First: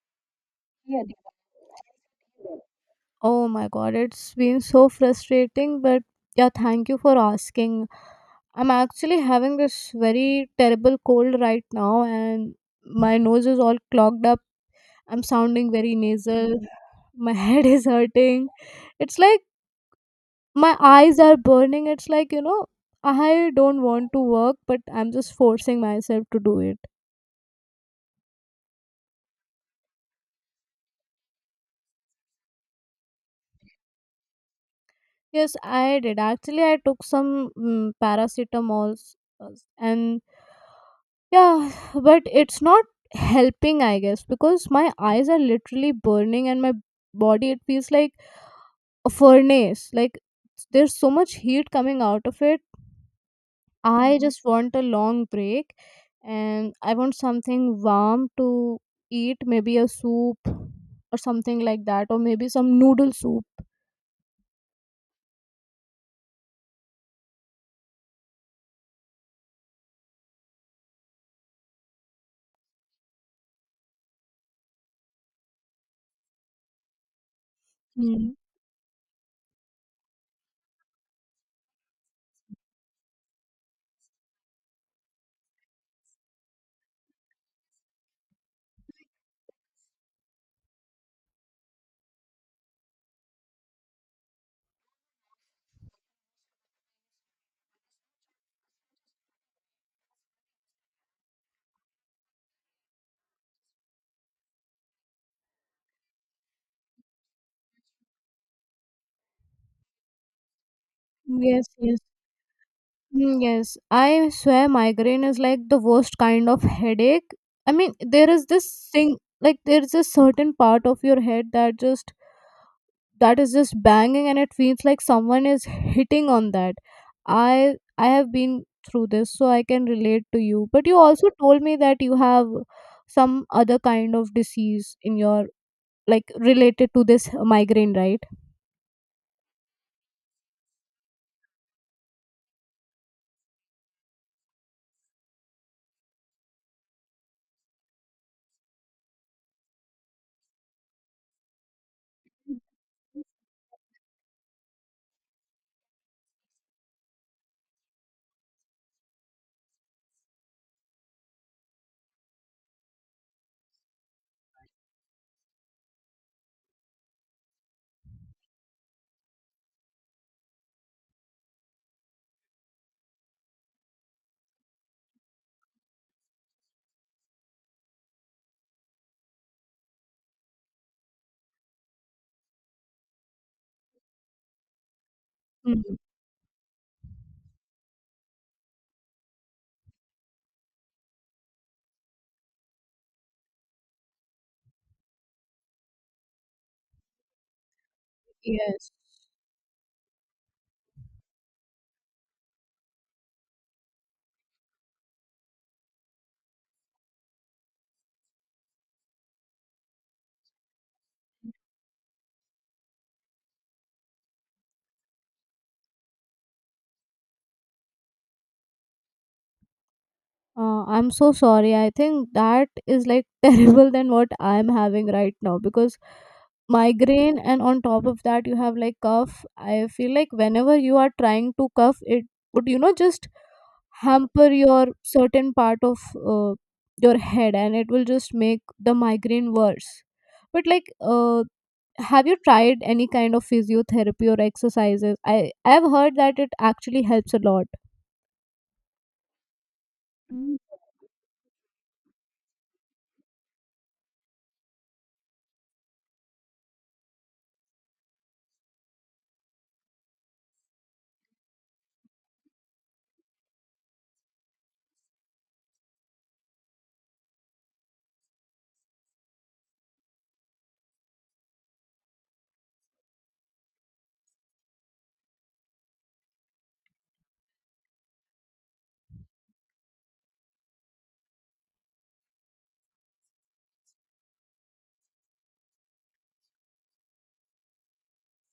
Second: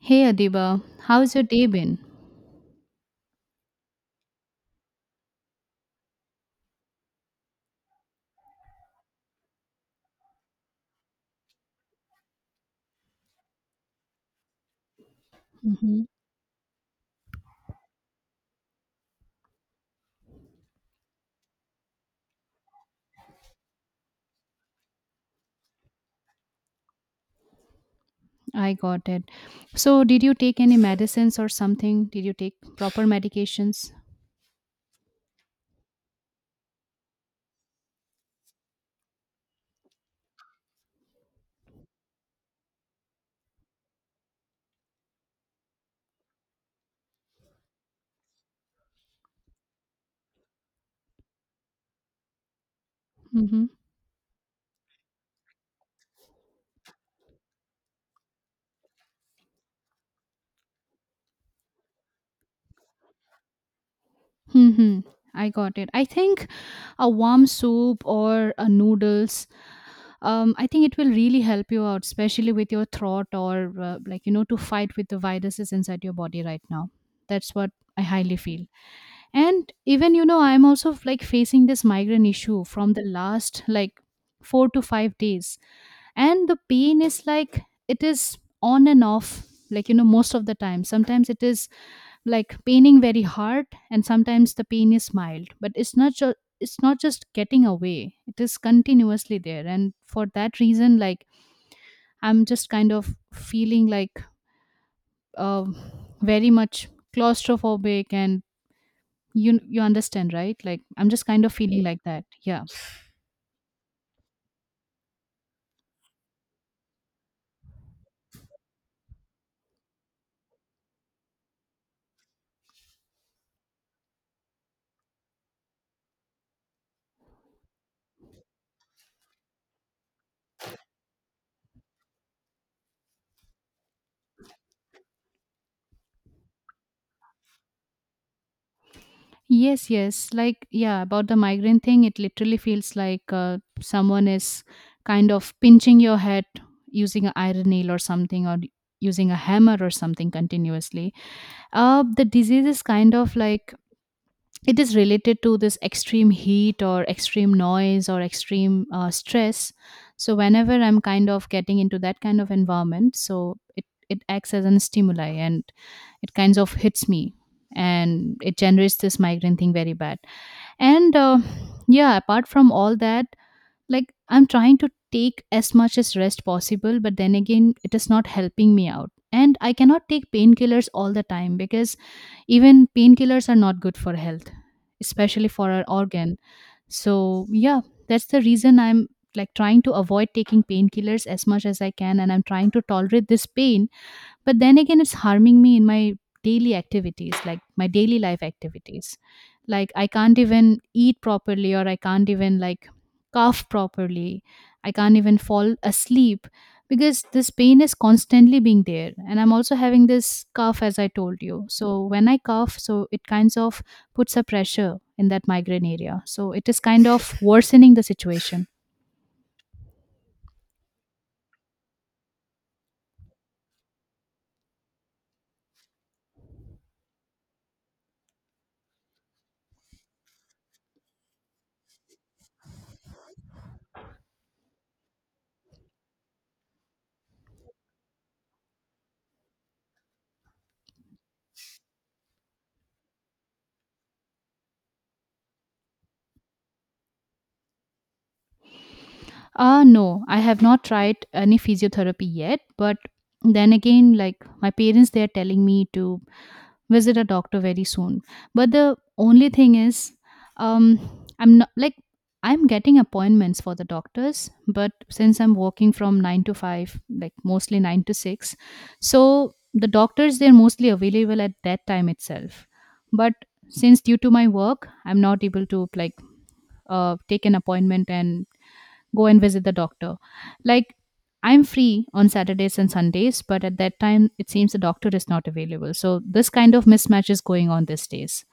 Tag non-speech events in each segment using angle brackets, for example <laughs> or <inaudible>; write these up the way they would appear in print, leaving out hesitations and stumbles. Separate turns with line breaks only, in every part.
Hey Adiba, how's your day been?
Oh my god, it's been so frustrating, but yeah, thank you for asking. I'm actually having this very terrible cold right now, and my nose is all clogged up. I'm sounding very
Hmm.
nasal. My <laughs> head is hurting. It's like my eyes are burning. It's like, I don't want to work, but I'm just forcing myself to do it.
I got it. So, did you take any medicines or something? Did you take proper medications?
Yes, I did. Actually, I took some paracetamols uh, and yeah, but it's not helping, I guess, because my eyes are literally burning and my body, it feels like a furnace. Like there's so much heat coming out of it.
Mm-hmm.
I just want a long break and I want something warm to eat, maybe a soup or something like that, or maybe some noodle soup.
Mm-hmm. I got it. I think a warm soup or a noodles. I think it will really help you out, especially with your throat or like to fight with the viruses inside your body right now. That's what I
Mm.
highly feel. And even I'm also like facing this migraine issue from the last like 4 to 5 days, and the pain is like it is on and off, like most of the time. Sometimes it is like paining very hard and sometimes the pain is mild, but it's not just getting away, it is continuously there. And for that reason, like, I'm just kind of feeling like uh, very much claustrophobic. And you understand, right? Like, I'm just kind of
Yes,
feeling
yes.
like that. Yeah.
Mm, yes, I swear migraine is like the worst kind of headache. I mean, there is this thing like there's a certain part of your head that is just banging and it feels like someone is hitting on that. I have been through this so I can relate to you. But you also told me that you have some other kind of disease in your, like, related to this migraine, right?
Yes, yes, like, yeah, about the migraine thing, it literally feels like someone is kind of pinching your head using an iron nail or something, or using a hammer or something continuously. The disease is kind of like it is related to this extreme heat or extreme noise or extreme stress. So whenever I'm kind of getting into that kind of environment, so it acts as an stimuli and it kinds of hits me, and it generates this migraine thing very bad. And yeah, apart from all that, like, I'm trying to take as much as rest possible, but then again it is not helping me out, and I cannot take painkillers all the time, because even painkillers are not good for health, especially for
Mm.
our organ. So yeah, that's the reason I'm, like, trying to avoid taking painkillers as much as I can, and I'm trying to tolerate this pain, but then again, it's harming me in my daily activities, like my daily life
Yes.
activities. Like, I can't even eat properly, or I can't even like cough properly. I can't even fall asleep because this pain is constantly being there, and I'm also having this cough, as I told you. So when I cough, so it kinds of puts a pressure in that migraine area, so it is kind of worsening the situation.
I'm so sorry. I think that is like <laughs> terrible than what I'm having right now because migraine and on top of that you have like cough. I feel like whenever you are trying to cough, it would just hamper your certain part of uh, your head and it will just make the migraine worse. But have you tried any kind of physiotherapy or exercises? I've heard that it actually helps a lot.
No, I
Mm.
have not tried any physiotherapy yet, but then again, like, my parents, they are telling me to visit a doctor very soon. But the only thing is, um, I'm not like I'm getting appointments for the doctors, but since I'm working from nine to five, like mostly nine to six, so the doctors they're mostly available at that time itself. But since due to my work, I'm not able to like take an appointment and go and visit the doctor. Like, I'm free on Saturdays and Sundays, but at that time, it seems the doctor is not available. So, this kind of mismatch is going on these days.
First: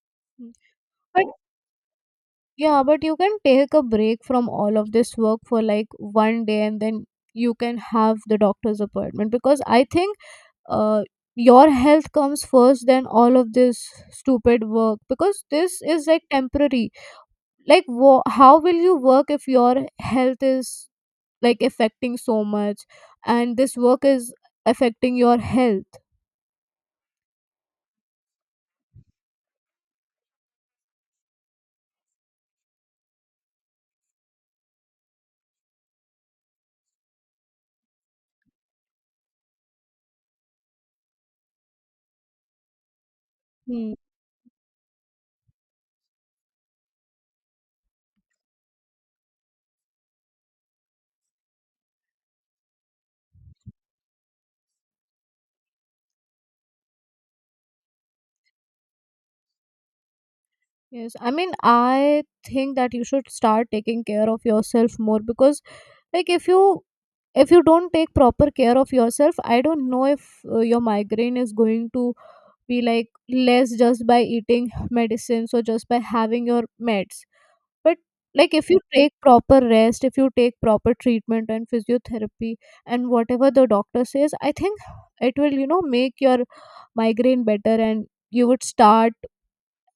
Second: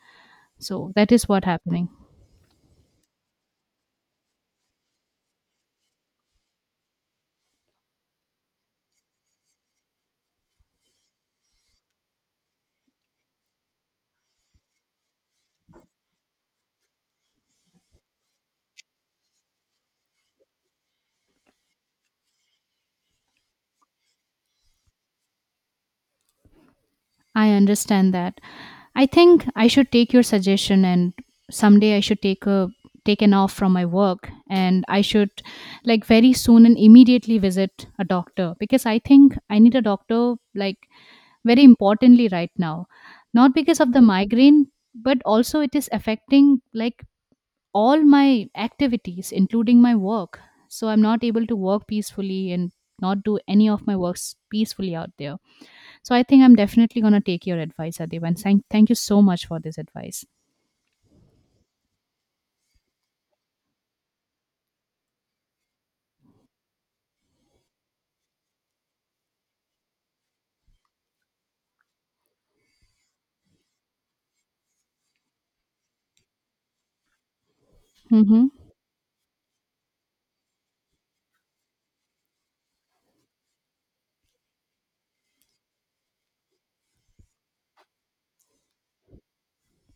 So, that
But
is what happening.
yeah, but you can take a break from all of this work for like one day and then you can have the doctor's appointment because I think uh, your health comes first than all of this stupid work because this is like temporary. Like, how will you work if your health is like affecting so much and this work is affecting your health?
I understand that. I think I should take your suggestion, and someday I should take an off from my work, and I should, like, very soon and immediately visit a doctor, because I think I need a doctor like very importantly right now, not because
Hmm.
of the migraine, but also it is affecting, like, all my activities including my work. So I'm not able to work peacefully and not do any of my works peacefully out there. So I think I'm definitely going to take your advice, Adiba, and thank you so much for this advice.
Yes, I mean, I think that you should start taking care of yourself more because like if you if you don't take proper care of yourself, I don't know if your migraine is going to be like less just by eating medicines or just by having your meds. But
Mm-hmm.
like, if you take proper rest, if you take proper treatment and physiotherapy and whatever the doctor says, I think it will, you know, make your migraine better and you would start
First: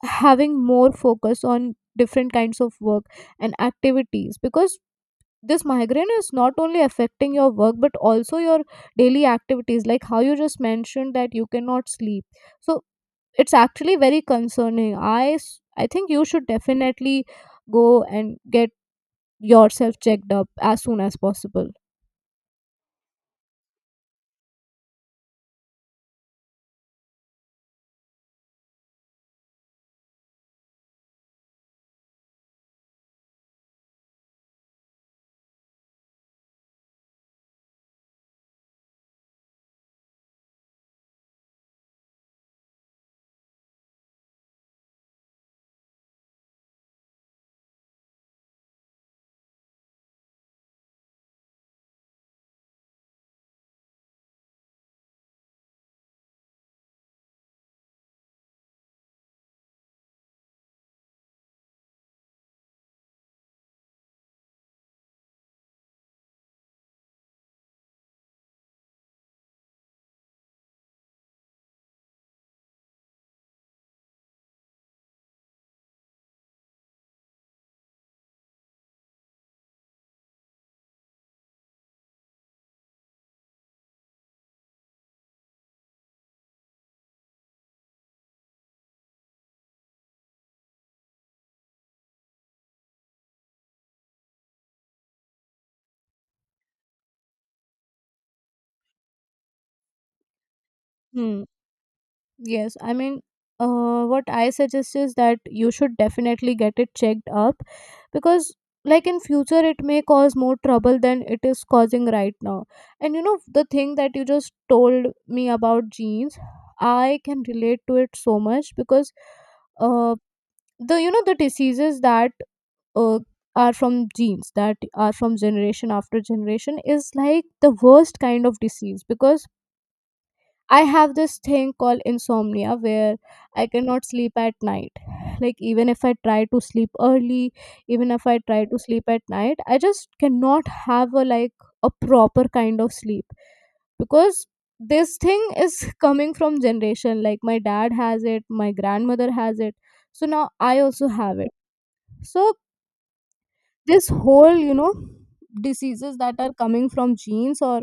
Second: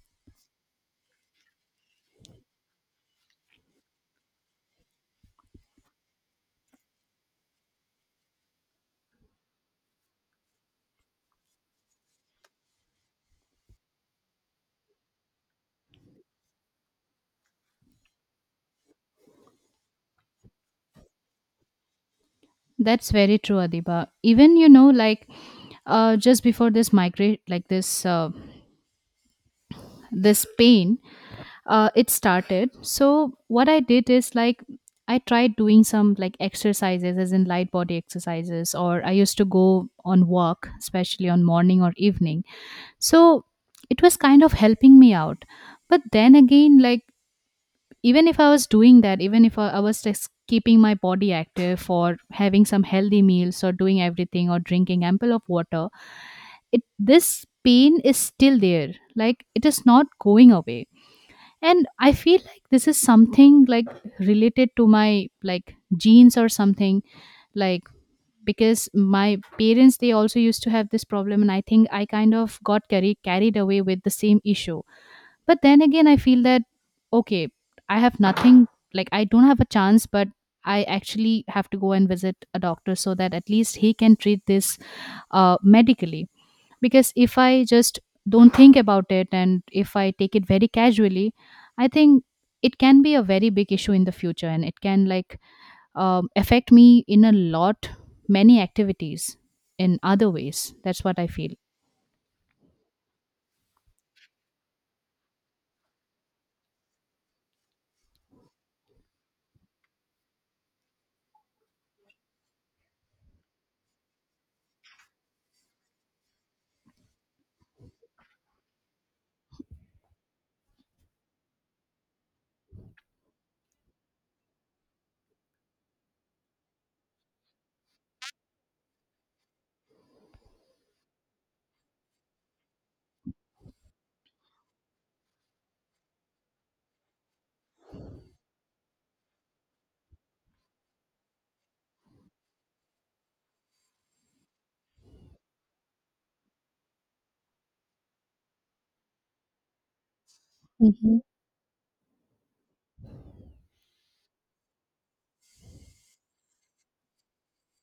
having more focus on different kinds of work and activities because this migraine is not only affecting your work but also your daily activities, like how you just mentioned that you cannot sleep. So it's actually very concerning. I think you should definitely go and get yourself checked up as soon as possible.
That's very true, Adiba. Even like, just before this migrate, like, this pain, it started. So what I did is, like, I tried doing some like exercises, as in light body exercises, or I used to go on walk, especially on morning or evening. So it was kind of helping me out. But then again, like, even if I was doing that, even if I was just keeping my body active or having some healthy meals or doing everything or drinking ample of water, it this pain is still there. Like, it is not going away, and I feel like this is something like related to my like genes or something, like, because my parents they also used to have this problem, and I think I kind of got carried away with the same issue. But then again, I feel that, okay, I have nothing, like, I don't have a chance, but I actually have to go and visit a doctor so that at least he can treat this medically. Because if I just don't think about it, and if I take it very casually, I think it can be a very big issue in the future, and it can, like, affect me in a lot, many activities in other ways. That's what I
Hmm.
feel.
Yes, I mean, what I suggest is that you should definitely get it checked up because, like, in future, it may cause more trouble than it is causing right now. And you know, the thing that you just told me about genes, I can relate to it so much because, uh, the diseases that uh, are from genes, that are from generation after generation, is like the worst kind of disease because I have this thing called insomnia where I cannot sleep at night. Like, even if I try to sleep early, even if I try to sleep at night, I just cannot have a like a proper kind of sleep because this thing is <laughs> coming from generation. Like, my dad has it, my grandmother has it, so now I also have it. So, this whole, you know, diseases that are coming from genes or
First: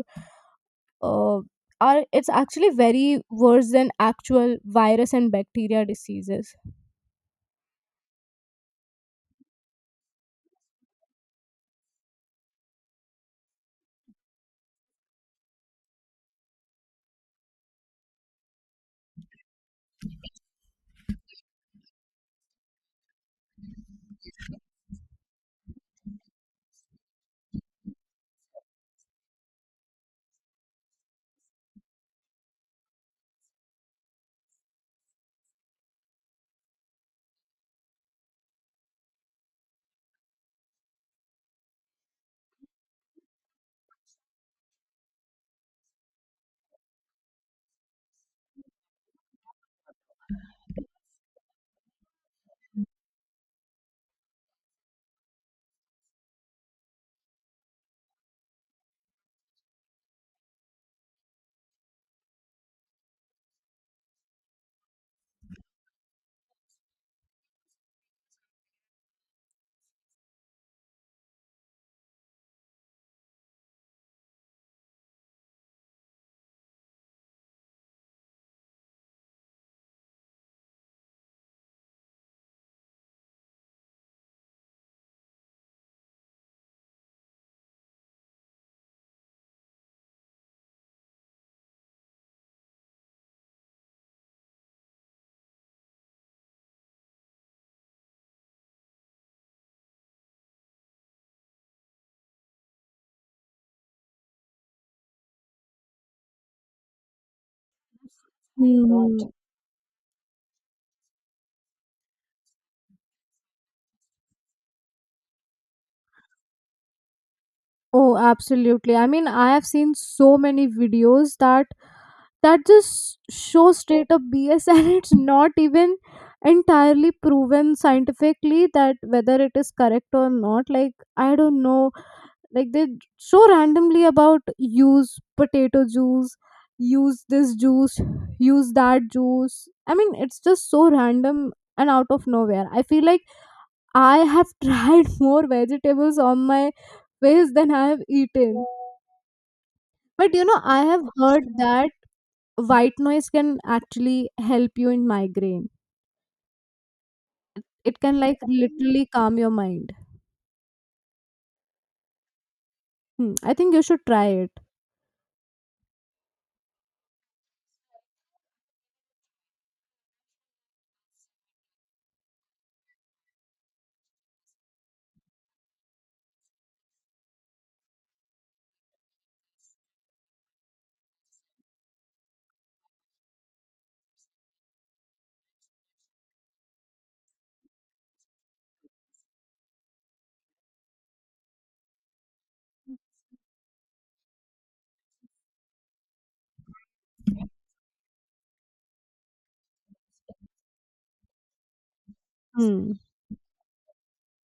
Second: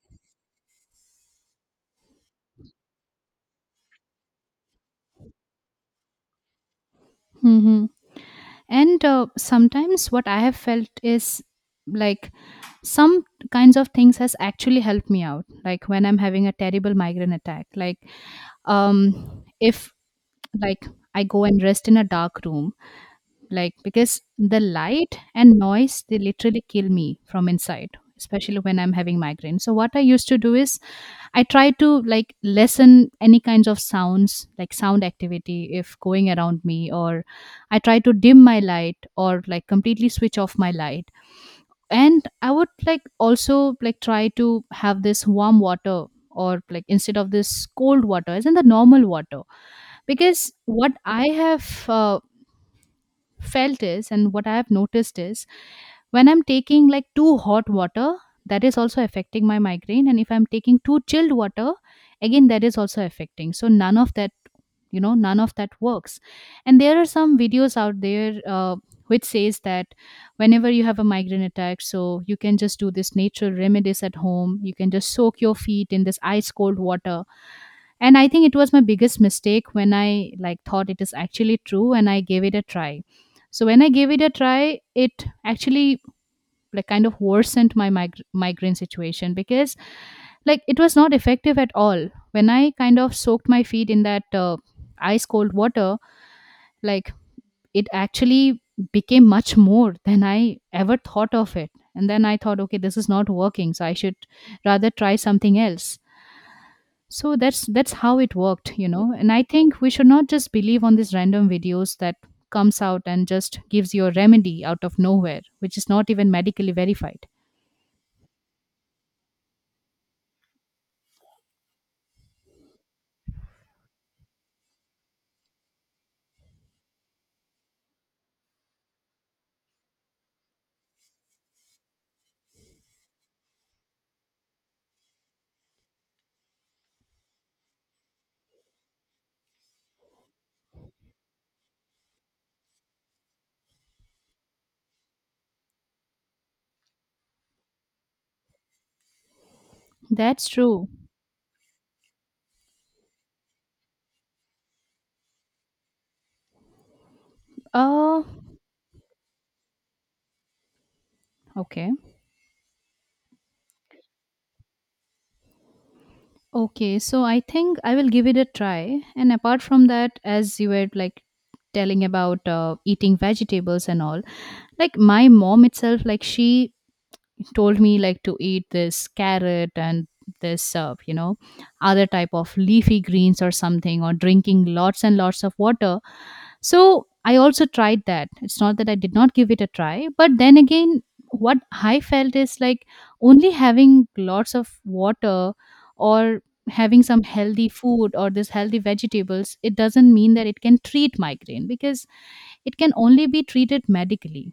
uh, are it's actually very worse than actual virus and bacteria diseases.
Hmm. And sometimes what I have felt is, like, some kinds of things has actually helped me out. Like, when I'm having a terrible migraine attack, like, if, like, I go and rest in a dark room, like because the light and noise they literally kill me from inside, especially when I'm having migraine. So what I used to do is I try to like lessen any kinds of sounds, like sound activity, if going around me, or I try to dim my light or like completely switch off my light. And I would like also like try to have this warm water, or like instead of this cold water as in the normal water, because what I have felt is, and what I have noticed is, when I'm taking like too hot water, that is also affecting my migraine. And if I'm taking too chilled water, again, that is also affecting. So none of that, none of that works. And there are some videos out there which says that whenever you have a migraine attack, so you can just do this natural remedies at home. You can just soak your feet in this ice cold water, and I think it was my biggest mistake when I, like, thought it is actually true, and I gave it a try. So when I gave it a try, it actually, like, kind of worsened my migraine situation, because, like, it was not effective at all when I kind of soaked my feet in that ice cold water. Like, it actually became much more than I ever thought of it, and then I thought, okay, this is not working, so I should rather try something else. So that's how it worked,
Hmm.
and I think we should not just believe on these random videos that comes out and just gives you a remedy out of nowhere, which is not even medically verified.
Oh, absolutely. I mean, I have seen so many videos that just show straight up BS, <laughs> and it's not even entirely proven scientifically that whether it is correct or not. Like, I don't know, like they so randomly about use potato juice, use this juice, use that juice. I mean, it's just so random and out of nowhere. I feel like I have tried <laughs> more vegetables on my face than I have eaten. But you
That's
know, I
true.
have heard that white noise can actually help you in migraine. It can
uh
like literally calm your mind.
okay,
Hmm. I think you should try it.
okay, so I think I will give it a try. And apart from that, as you were, like, telling about eating vegetables and all, like, my mom itself, like, she told me like to eat this carrot and this other type of leafy greens or something, or drinking lots and lots of water. So I also tried that. It's not that I did not give it a try, but then again, what I felt is, like, only having lots of water or having some healthy food or this healthy vegetables, it doesn't mean that it can treat migraine, because it can
Hmm.
only be treated medically.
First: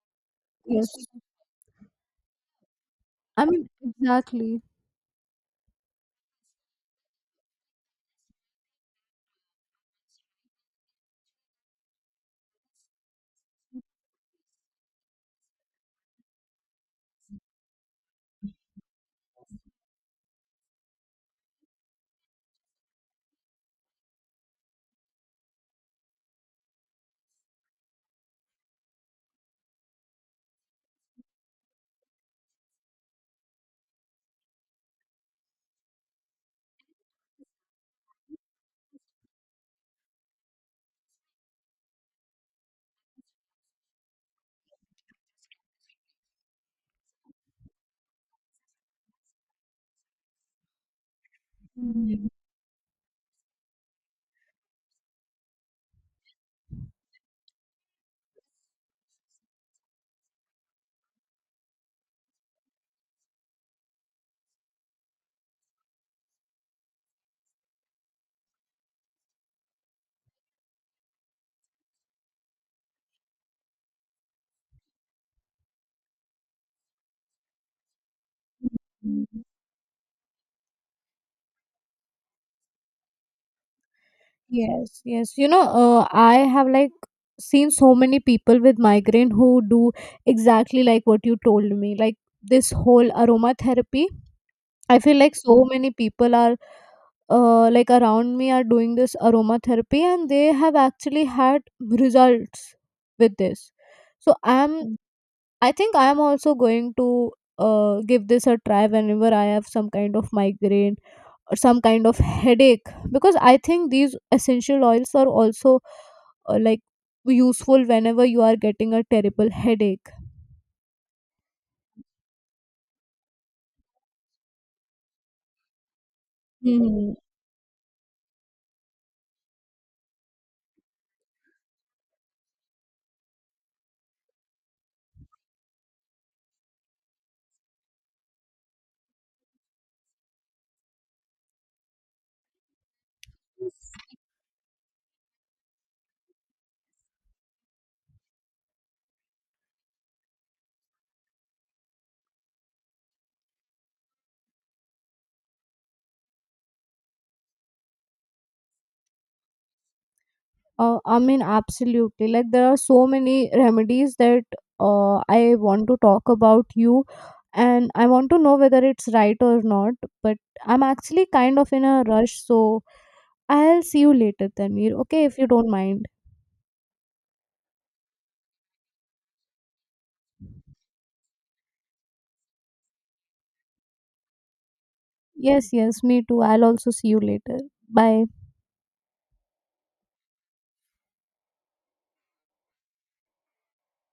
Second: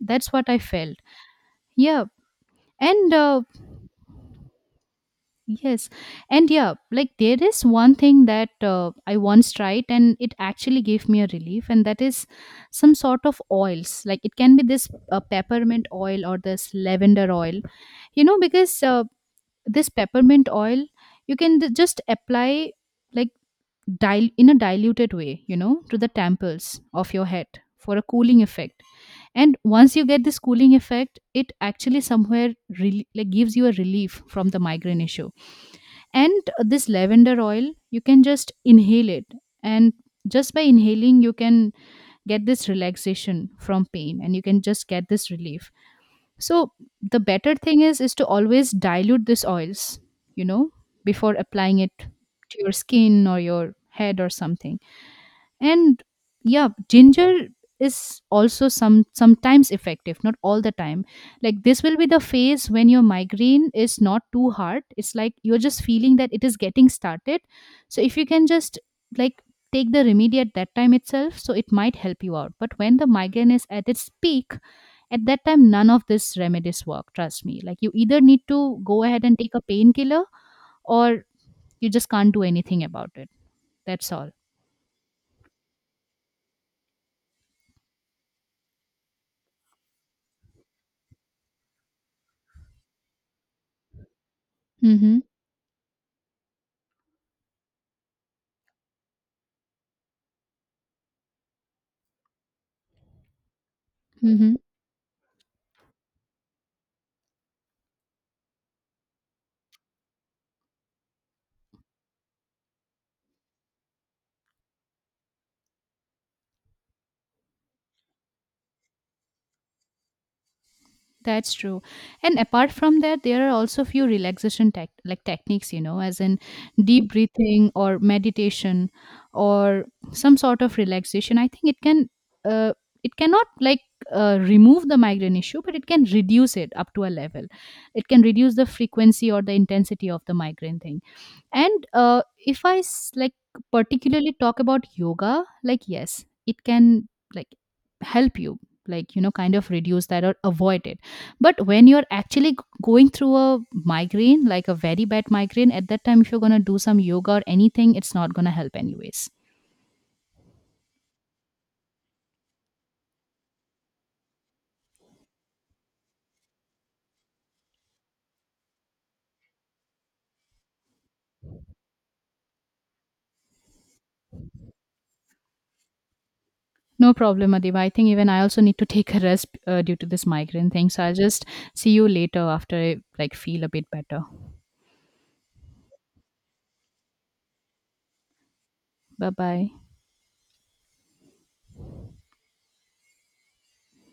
That's what I
Yes,
felt. Yeah. And
I mean, exactly.
yes. And yeah, like, there is one thing that I once tried and it actually gave me a relief, and that is some sort of oils. Like, it can be this peppermint oil or this lavender oil, you know, because this peppermint oil you can just apply, like, in a diluted way, to the temples of your head for a cooling effect. And once you get this cooling effect, it actually somewhere really like gives you a relief from the migraine issue. And this lavender oil, you can just inhale it, and just by inhaling you can get this relaxation from pain and you can just get this relief. So the better thing is to always dilute these oils, you know before applying it to your skin or your head or something. And yeah, ginger is also sometimes effective, not all the time. Like, this will be the phase when your migraine is not too hard, it's like you're just feeling that it is getting started. So if you can just, like, take the remedy at that time itself, so it might help you out. But when the migraine is at its peak, at that time none of this remedies work, trust me, like you either need to go ahead and take a painkiller, or you just can't do anything about it. That's all.
Yes, yes. You know, I have like seen so many people with migraine who do exactly like what you told me. Like this whole aromatherapy. I feel
Mm-hmm.
like so many people are like around me are doing this aromatherapy and they have actually had results with this. So
Mm-hmm.
I think I am also going to give this a try whenever I have some kind of migraine or some kind of headache because I think these essential oils are also uh, like useful whenever you are getting a terrible headache.
That's true. And apart from that, there are also few relaxation tech like techniques, as in deep
Hmm.
breathing or meditation or some sort of relaxation. I think it can, uh, it cannot, like, remove the migraine issue, but it can reduce it up to a level. It can reduce the frequency or the intensity of the migraine thing. And if I like particularly talk about yoga, like, yes it can, like, help you, like, kind of reduce that or avoid it. But when you're actually going through a migraine, like a very bad migraine, at that time if you're going to do some yoga or anything, it's not going to help anyways.
I mean, absolutely. Like there are so many remedies that I want to talk about you, and I want to know whether it's right or not. But I'm actually kind of in a rush, so I'll see you later, Tanvir. Okay, if you don't mind.
No problem, Adiba. I think even I also need to <laughs> take a rest due to this migraine thing. So I'll just see you later after I, like, feel a bit better.
Yes, yes, me too. I'll also see you later. Bye.
Bye bye.